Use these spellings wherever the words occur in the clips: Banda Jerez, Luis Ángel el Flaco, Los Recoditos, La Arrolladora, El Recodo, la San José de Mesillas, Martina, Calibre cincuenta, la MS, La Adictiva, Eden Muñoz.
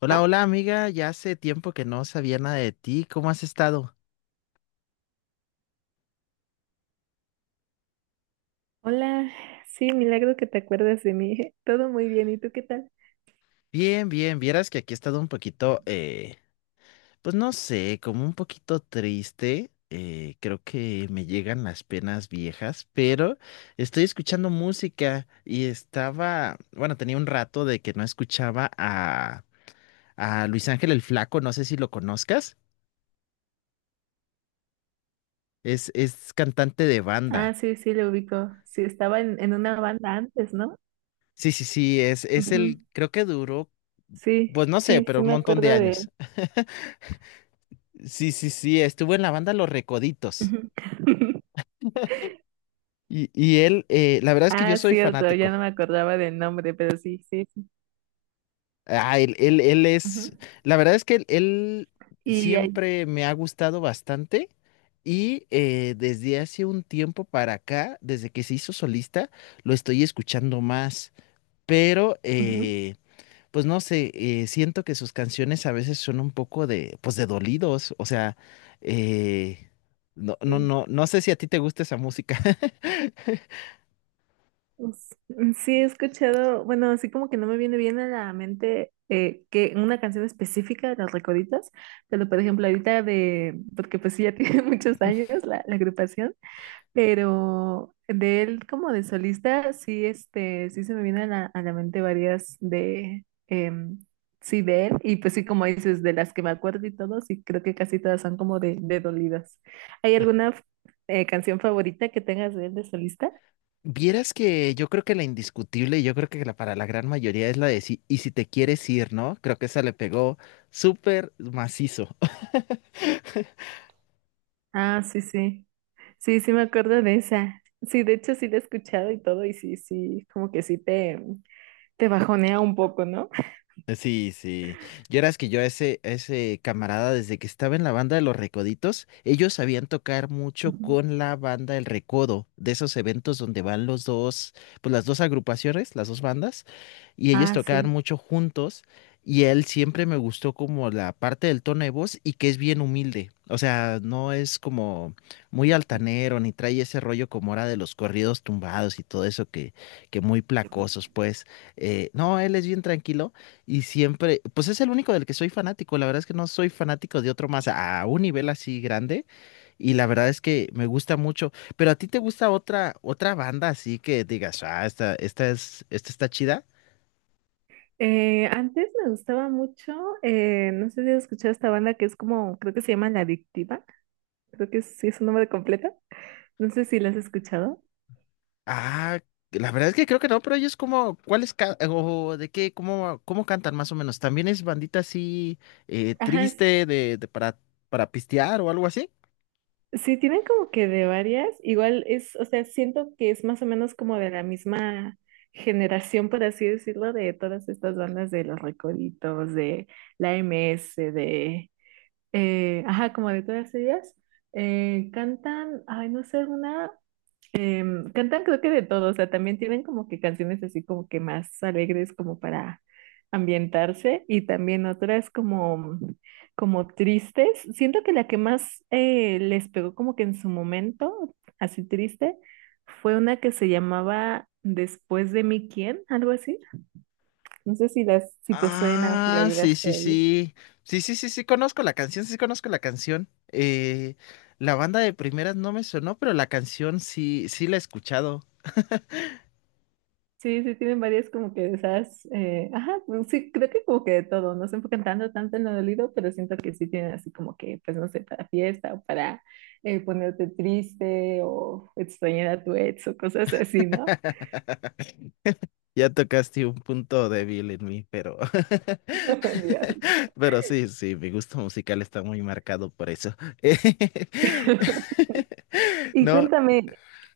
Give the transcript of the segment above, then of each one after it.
Hola, hola amiga, ya hace tiempo que no sabía nada de ti, ¿cómo has estado? Hola, sí, milagro que te acuerdas de mí. Todo muy bien, ¿y tú qué tal? Bien, bien, vieras que aquí he estado un poquito, pues no sé, como un poquito triste, creo que me llegan las penas viejas, pero estoy escuchando música y estaba, bueno, tenía un rato de que no escuchaba a Luis Ángel el Flaco, no sé si lo conozcas, es cantante de Ah, banda. sí, sí, lo ubico. Sí, estaba en una banda antes, ¿no? Sí, sí, sí, es Ujú. el, creo que duró, Sí, pues no sé, sí, pero sí un me montón de acuerdo de años. él. Sí, sí, sí, estuvo en la banda Los Recoditos. Ujú. Y él, la verdad es que yo Ah, soy cierto, ya fanático. no me acordaba del nombre, pero sí, sí, sí. Ah, él es, Ujú. la verdad es que él Y ahí, siempre me ha gustado bastante y desde hace un tiempo para acá, desde que se hizo solista, lo estoy escuchando más. Pero, ujú, pues no sé, siento que sus canciones a veces son un poco de, pues de dolidos. O sea, eh, no, no, sí. no, no sé si a ti te gusta esa música. Pues, mm, sí, he escuchado, bueno, así como que no me viene bien a la mente que una canción específica de Los Recoditos, pero por ejemplo ahorita de, porque pues sí ya tiene muchos años la agrupación. Pero de él como de solista, sí, este, sí se me vienen a la mente varias de, sí, de él, y pues sí, como dices, de las que me acuerdo y todo, sí, creo que casi todas son como de dolidas. ¿Hay alguna canción favorita que tengas de él de solista? Vieras que yo creo que la indiscutible, y yo creo que la, para la gran mayoría es la de sí, y si te quieres ir, ¿no? Creo que esa le pegó súper macizo. Ah, sí, sí, sí, sí me acuerdo de esa. Sí, de hecho sí la he escuchado y todo, y sí, sí, como que sí te bajonea un poco, ¿no? Sí, sí. Yo era que yo a ese camarada, desde que estaba en la banda de los Recoditos, ellos sabían tocar mucho Ujú. con la banda El Recodo, de esos eventos donde van los dos, pues las dos agrupaciones, las dos bandas, y ellos Ah, tocaban sí. mucho juntos, y él siempre me gustó como la parte del tono de voz y que es bien humilde. O sea, no es como muy altanero, ni trae ese rollo como era de los corridos tumbados y todo eso que, muy placosos, pues. No, él es bien tranquilo. Y siempre, pues es el único del que soy fanático. La verdad es que no soy fanático de otro más a un nivel así grande. Y la verdad es que me gusta mucho. Pero a ti te gusta otra banda así que digas: ah, esta está chida. Antes me gustaba mucho, no sé si has escuchado esta banda que es como, creo que se llama La Adictiva, creo que sí es su nombre completo, no sé si la has escuchado. Ah, la verdad es que creo que no, pero ellos como, ¿ o de qué, cómo cantan más o menos? ¿También es bandita así Ajá, s- triste para pistear o algo así? sí, tienen como que de varias, igual es, o sea, siento que es más o menos como de la misma generación, por así decirlo, de todas estas bandas de Los Recoditos, de la MS, de, ajá, como de todas ellas. Cantan, ay, no sé, una. Cantan creo que de todo, o sea, también tienen como que canciones así como que más alegres como para ambientarse y también otras como tristes. Siento que la que más les pegó como que en su momento, así triste, fue una que se llamaba Después de mí, ¿quién? Algo así. No sé si si te suena o si la Ah, sí, llegaste sí, a oír. sí. Sí, sí, sí, sí, conozco la canción, sí conozco la canción. La banda de primeras no me sonó, pero la canción sí, sí la he escuchado. Sí, sí, tienen varias como que de esas, ajá, pues sí, creo que como que de todo, no se enfocan tanto, tanto en lo dolido, pero siento que sí tienen así como que, pues no sé, para fiesta o para ponerte triste o extrañar a tu ex o cosas así, ¿no? Ya tocaste un punto débil en mí, pero, Dios. pero sí, sí, mi gusto musical está muy marcado por eso. Y No, cuéntame,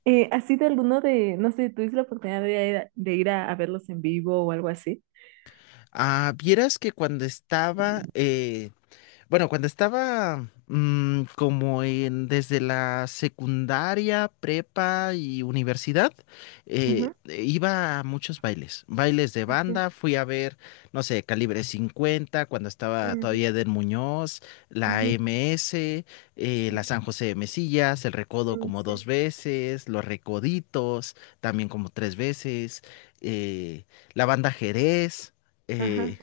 ¿has ido alguno de, no sé, tuviste la oportunidad de ir a verlos en vivo o algo así? ah, vieras que cuando estaba bueno, cuando estaba como en desde la secundaria, prepa y universidad, eh, Ujú, iba a muchos bailes, bailes de ok. banda, fui a ver, no sé, Calibre 50 cuando estaba Ujú, todavía Eden Muñoz, la ujú, MS, la San José de Mesillas, el Recodo ujú, como dos sí. veces, los Recoditos también como tres veces, eh, la banda Jerez. Ajá. eh,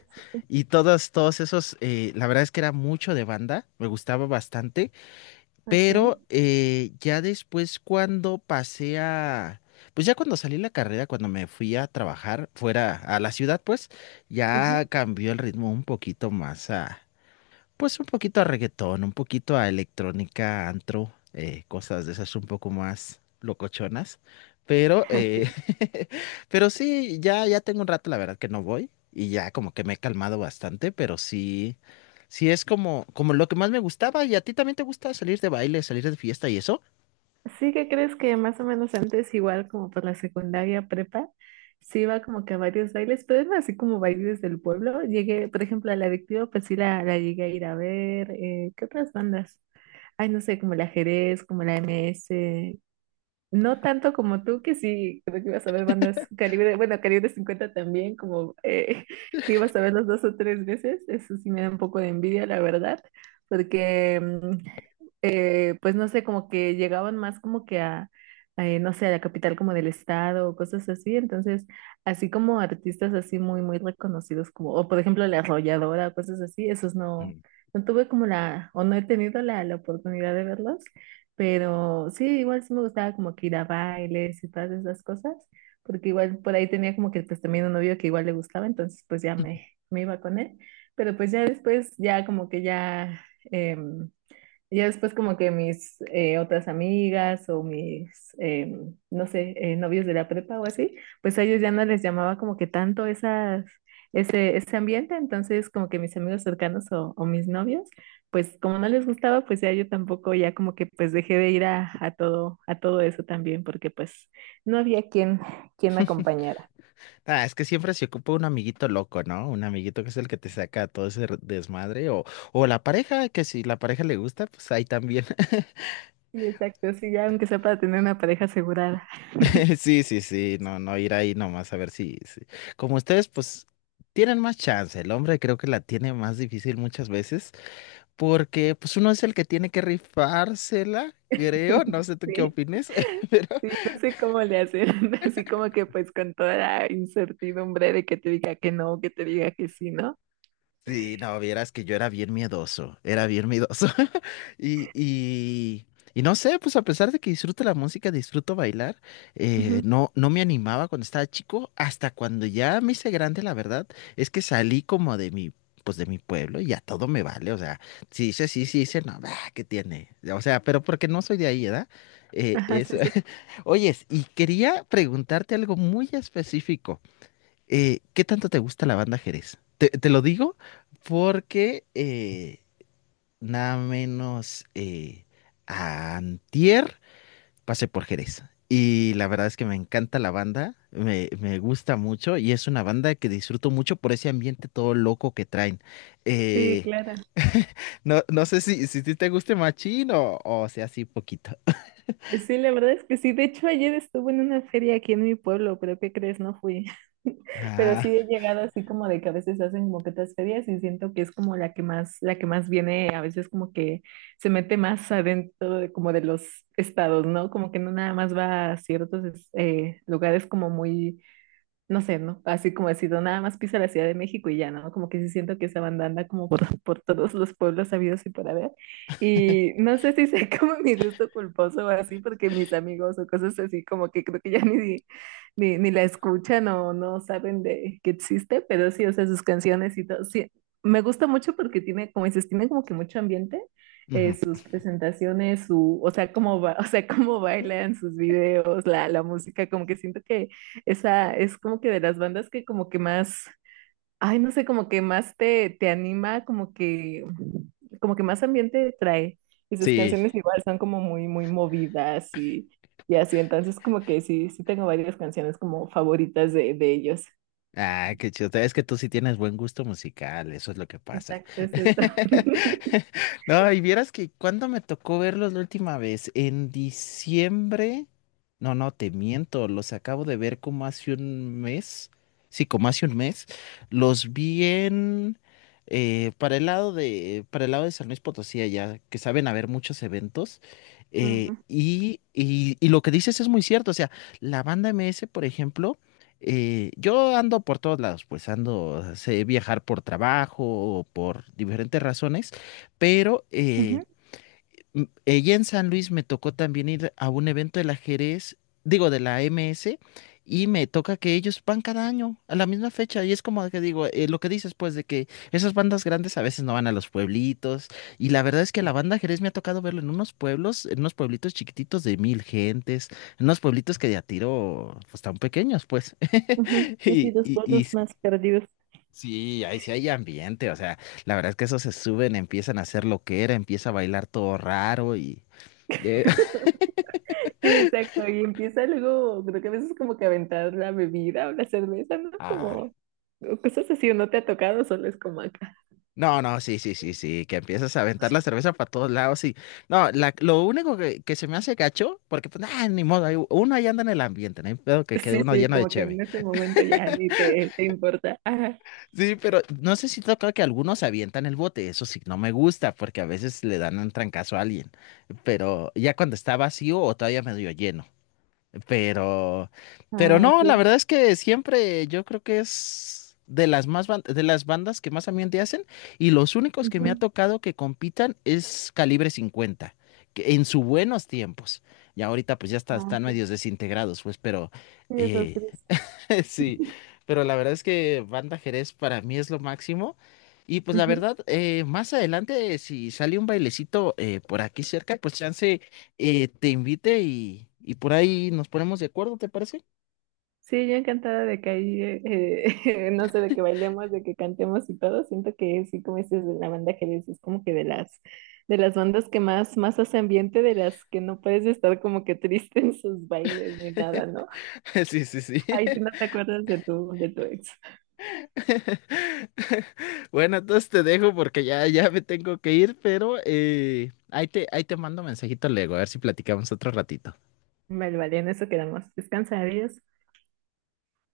y todos esos, la verdad es que era mucho de banda, me gustaba bastante, Ok. pero ya después cuando pues ya cuando salí de la carrera, cuando me fui a trabajar fuera a la ciudad, pues ya Ujú. cambió el ritmo un poquito pues un poquito a reggaetón, un poquito a electrónica, antro, cosas de esas un poco más locochonas. Pero, eh, pero sí, ya tengo un rato, la verdad, que no voy. Y ya como que me he calmado bastante, pero sí, sí es como lo que más me gustaba. ¿Y a ti también te gusta salir de baile, salir de fiesta y eso? Sí que crees que más o menos antes, igual como por la secundaria prepa, sí iba como que a varios bailes, pero eran así como bailes del pueblo. Llegué, por ejemplo, a la adictiva, pues sí la llegué a ir a ver. ¿Qué otras bandas? Ay, no sé, como el ajedrez, como la MS no tanto como tú, que sí, creo que ibas a ver bandas calibre, bueno, Calibre 50 también, como que ibas a verlos dos o tres veces, eso sí me da un poco de envidia, la verdad, porque, pues no sé, como que llegaban más como que no sé, a la capital como del estado o cosas así, entonces, así como artistas así muy, muy reconocidos, como, o por ejemplo La Arrolladora, cosas así, esos no, Mm. no tuve como o no he tenido la oportunidad de verlos. Pero sí, igual sí me gustaba como que ir a bailes y todas esas cosas, porque igual por ahí tenía como que pues también un novio que igual le gustaba, entonces pues ya me iba con él, pero pues ya después ya como que ya, em, ya después como que mis otras amigas o mis, no sé, novios de la prepa o así, pues a ellos ya no les llamaba como que tanto ese ambiente, entonces como que mis amigos cercanos o mis novios, pues como no les gustaba, pues ya yo tampoco ya como que pues dejé de ir a todo eso también, porque pues no había quien me acompañara. Ah, es que siempre se ocupa un amiguito loco, ¿no? Un amiguito que es el que te saca todo ese desmadre o, la pareja, que si la pareja le gusta, pues ahí también. Sí, exacto, sí, ya aunque sea para tener una pareja asegurada. Sí, sí, sí, no, no ir ahí nomás a ver como ustedes, pues, tienen más chance. El hombre creo que la tiene más difícil muchas veces, porque pues uno es el que tiene que rifársela, creo. No sé tú qué Sí. opines, pero Sí, no sé cómo le hacen, así como que pues con toda la incertidumbre de que te diga que no, que te diga que sí, ¿no? sí, no, vieras que yo era bien miedoso, era bien miedoso. Y, y, y no sé, pues a pesar de que disfruto la música, disfruto bailar, Ujú. no me animaba cuando estaba chico, hasta cuando ya me hice grande, la verdad, es que salí como pues de mi pueblo y ya todo me vale, o sea, si dice sí, si dice no, bah, ¿qué tiene? O sea, pero porque no soy de ahí, ¿verdad? Ajá, sí, Eso. sí. Oyes, y quería preguntarte algo muy específico ¿qué tanto te gusta la banda Jerez? Te lo digo porque nada menos antier pasé por Jerez. Y la verdad es que me encanta la banda, me gusta mucho y es una banda que disfruto mucho por ese ambiente todo loco que traen. Sí, Eh, claro. no sé si te guste machín o sea así poquito. Sí, la verdad es que sí. De hecho, ayer estuve en una feria aquí en mi pueblo, pero ¿qué crees? No fui. Pero sí Ah, he llegado así como de que a veces hacen como que otras ferias y siento que es como la que más viene, a veces como que se mete más adentro de, como de los estados, ¿no? Como que no nada más va a ciertos lugares como muy no sé, ¿no? Así como decido, nada más piso la Ciudad de México y ya, ¿no? Como que sí siento que esa banda anda como por, por todos los pueblos sabidos y por haber. Y no sé si sea como mi gusto culposo o así, porque mis amigos o cosas así como que creo que ya ni la escuchan o no saben de que existe, pero sí, o sea, sus canciones y todo. Sí, me gusta mucho porque tiene, como dices, tiene como que mucho ambiente. Ujú. Sus presentaciones, su, o sea, cómo ba- o sea, cómo bailan sus videos, la música, como que siento que esa es como que de las bandas que como que más, ay, no sé, como que más te, anima, como que más ambiente trae. Y sus Sí. canciones igual son como muy, muy movidas y así. Entonces como que sí, sí tengo varias canciones como favoritas de ellos. Ah, qué chido. Es que tú sí tienes buen gusto musical, eso es lo que pasa. Exacto, es eso. No, y vieras que cuando me tocó verlos la última vez, en diciembre. No, no, te miento, los acabo de ver como hace un mes. Sí, como hace un mes. Los vi en para el lado de San Luis Potosí, allá, que saben haber muchos eventos. Ujú, Y lo que dices es muy cierto. O sea, la banda M S, por ejemplo. Yo ando por todos lados, pues ando, sé viajar por trabajo o por diferentes razones, pero ujú, ella en San Luis me tocó también ir a un evento del ajedrez, digo, de la MS, y me toca que ellos van cada año a la misma fecha. Y es como que digo, lo que dices, pues, de que esas bandas grandes a veces no van a los pueblitos. Y la verdad es que la banda ajedrez me ha tocado verlo en unos pueblos, en unos pueblitos chiquititos de 1,000 gentes, en unos pueblitos que de a tiro, pues, tan pequeños, pues. ujú. Sí, sí, Y, los y, y pueblos más perdidos. sí, ahí sí hay ambiente, o sea. La verdad es que esos se suben, empiezan a hacer lo que era, empieza a bailar todo raro y, de. Sí, exacto. Y empieza luego, creo que a veces como que aventar la bebida o la cerveza, ¿no? Ah, Como o cosas así, o no te ha tocado, solo es como acá. no, no, sí, sí, sí, sí, que empiezas a aventar la cerveza para todos lados y no, lo único que, se me hace gacho, porque pues ah, ni modo, uno ahí anda en el ambiente, no hay pedo que quede Sí, uno sí, lleno de como que cheve. en ese momento ya ni te, importa. Ajá. Sí, pero no sé si toca que algunos avientan el bote, eso sí, no me gusta porque a veces le dan un trancazo a alguien, pero ya cuando está vacío o todavía medio lleno. Pero, pero Ah, ok. no, la verdad es que siempre yo creo que es de las de las bandas que más ambiente hacen y los únicos que me ha Ujú. tocado que compitan es Calibre 50 que en sus buenos tiempos. Y ahorita pues Ah, están ok. medios desintegrados, pues, Sí, eso es eh, triste. sí, pero la verdad es que Banda Jerez para mí es lo máximo. Y pues la Ujú. verdad, más adelante, si sale un bailecito por aquí cerca, pues chance te invite y por ahí nos ponemos de acuerdo, ¿te parece? Sí, yo encantada de que ahí, no sé, de que bailemos, de que cantemos y todo. Siento que sí, como dices, de la banda que dices, es como que de las, bandas que más, más hace ambiente, de las que no puedes estar como que triste en sus bailes ni nada, ¿no? Sí, sí, sí. Ahí sí no te acuerdas de tu ex. Bueno, entonces te dejo porque ya me tengo que ir, pero ahí te mando mensajito luego, a ver si platicamos otro ratito. Vale, vale, en eso quedamos. Descansa, adiós.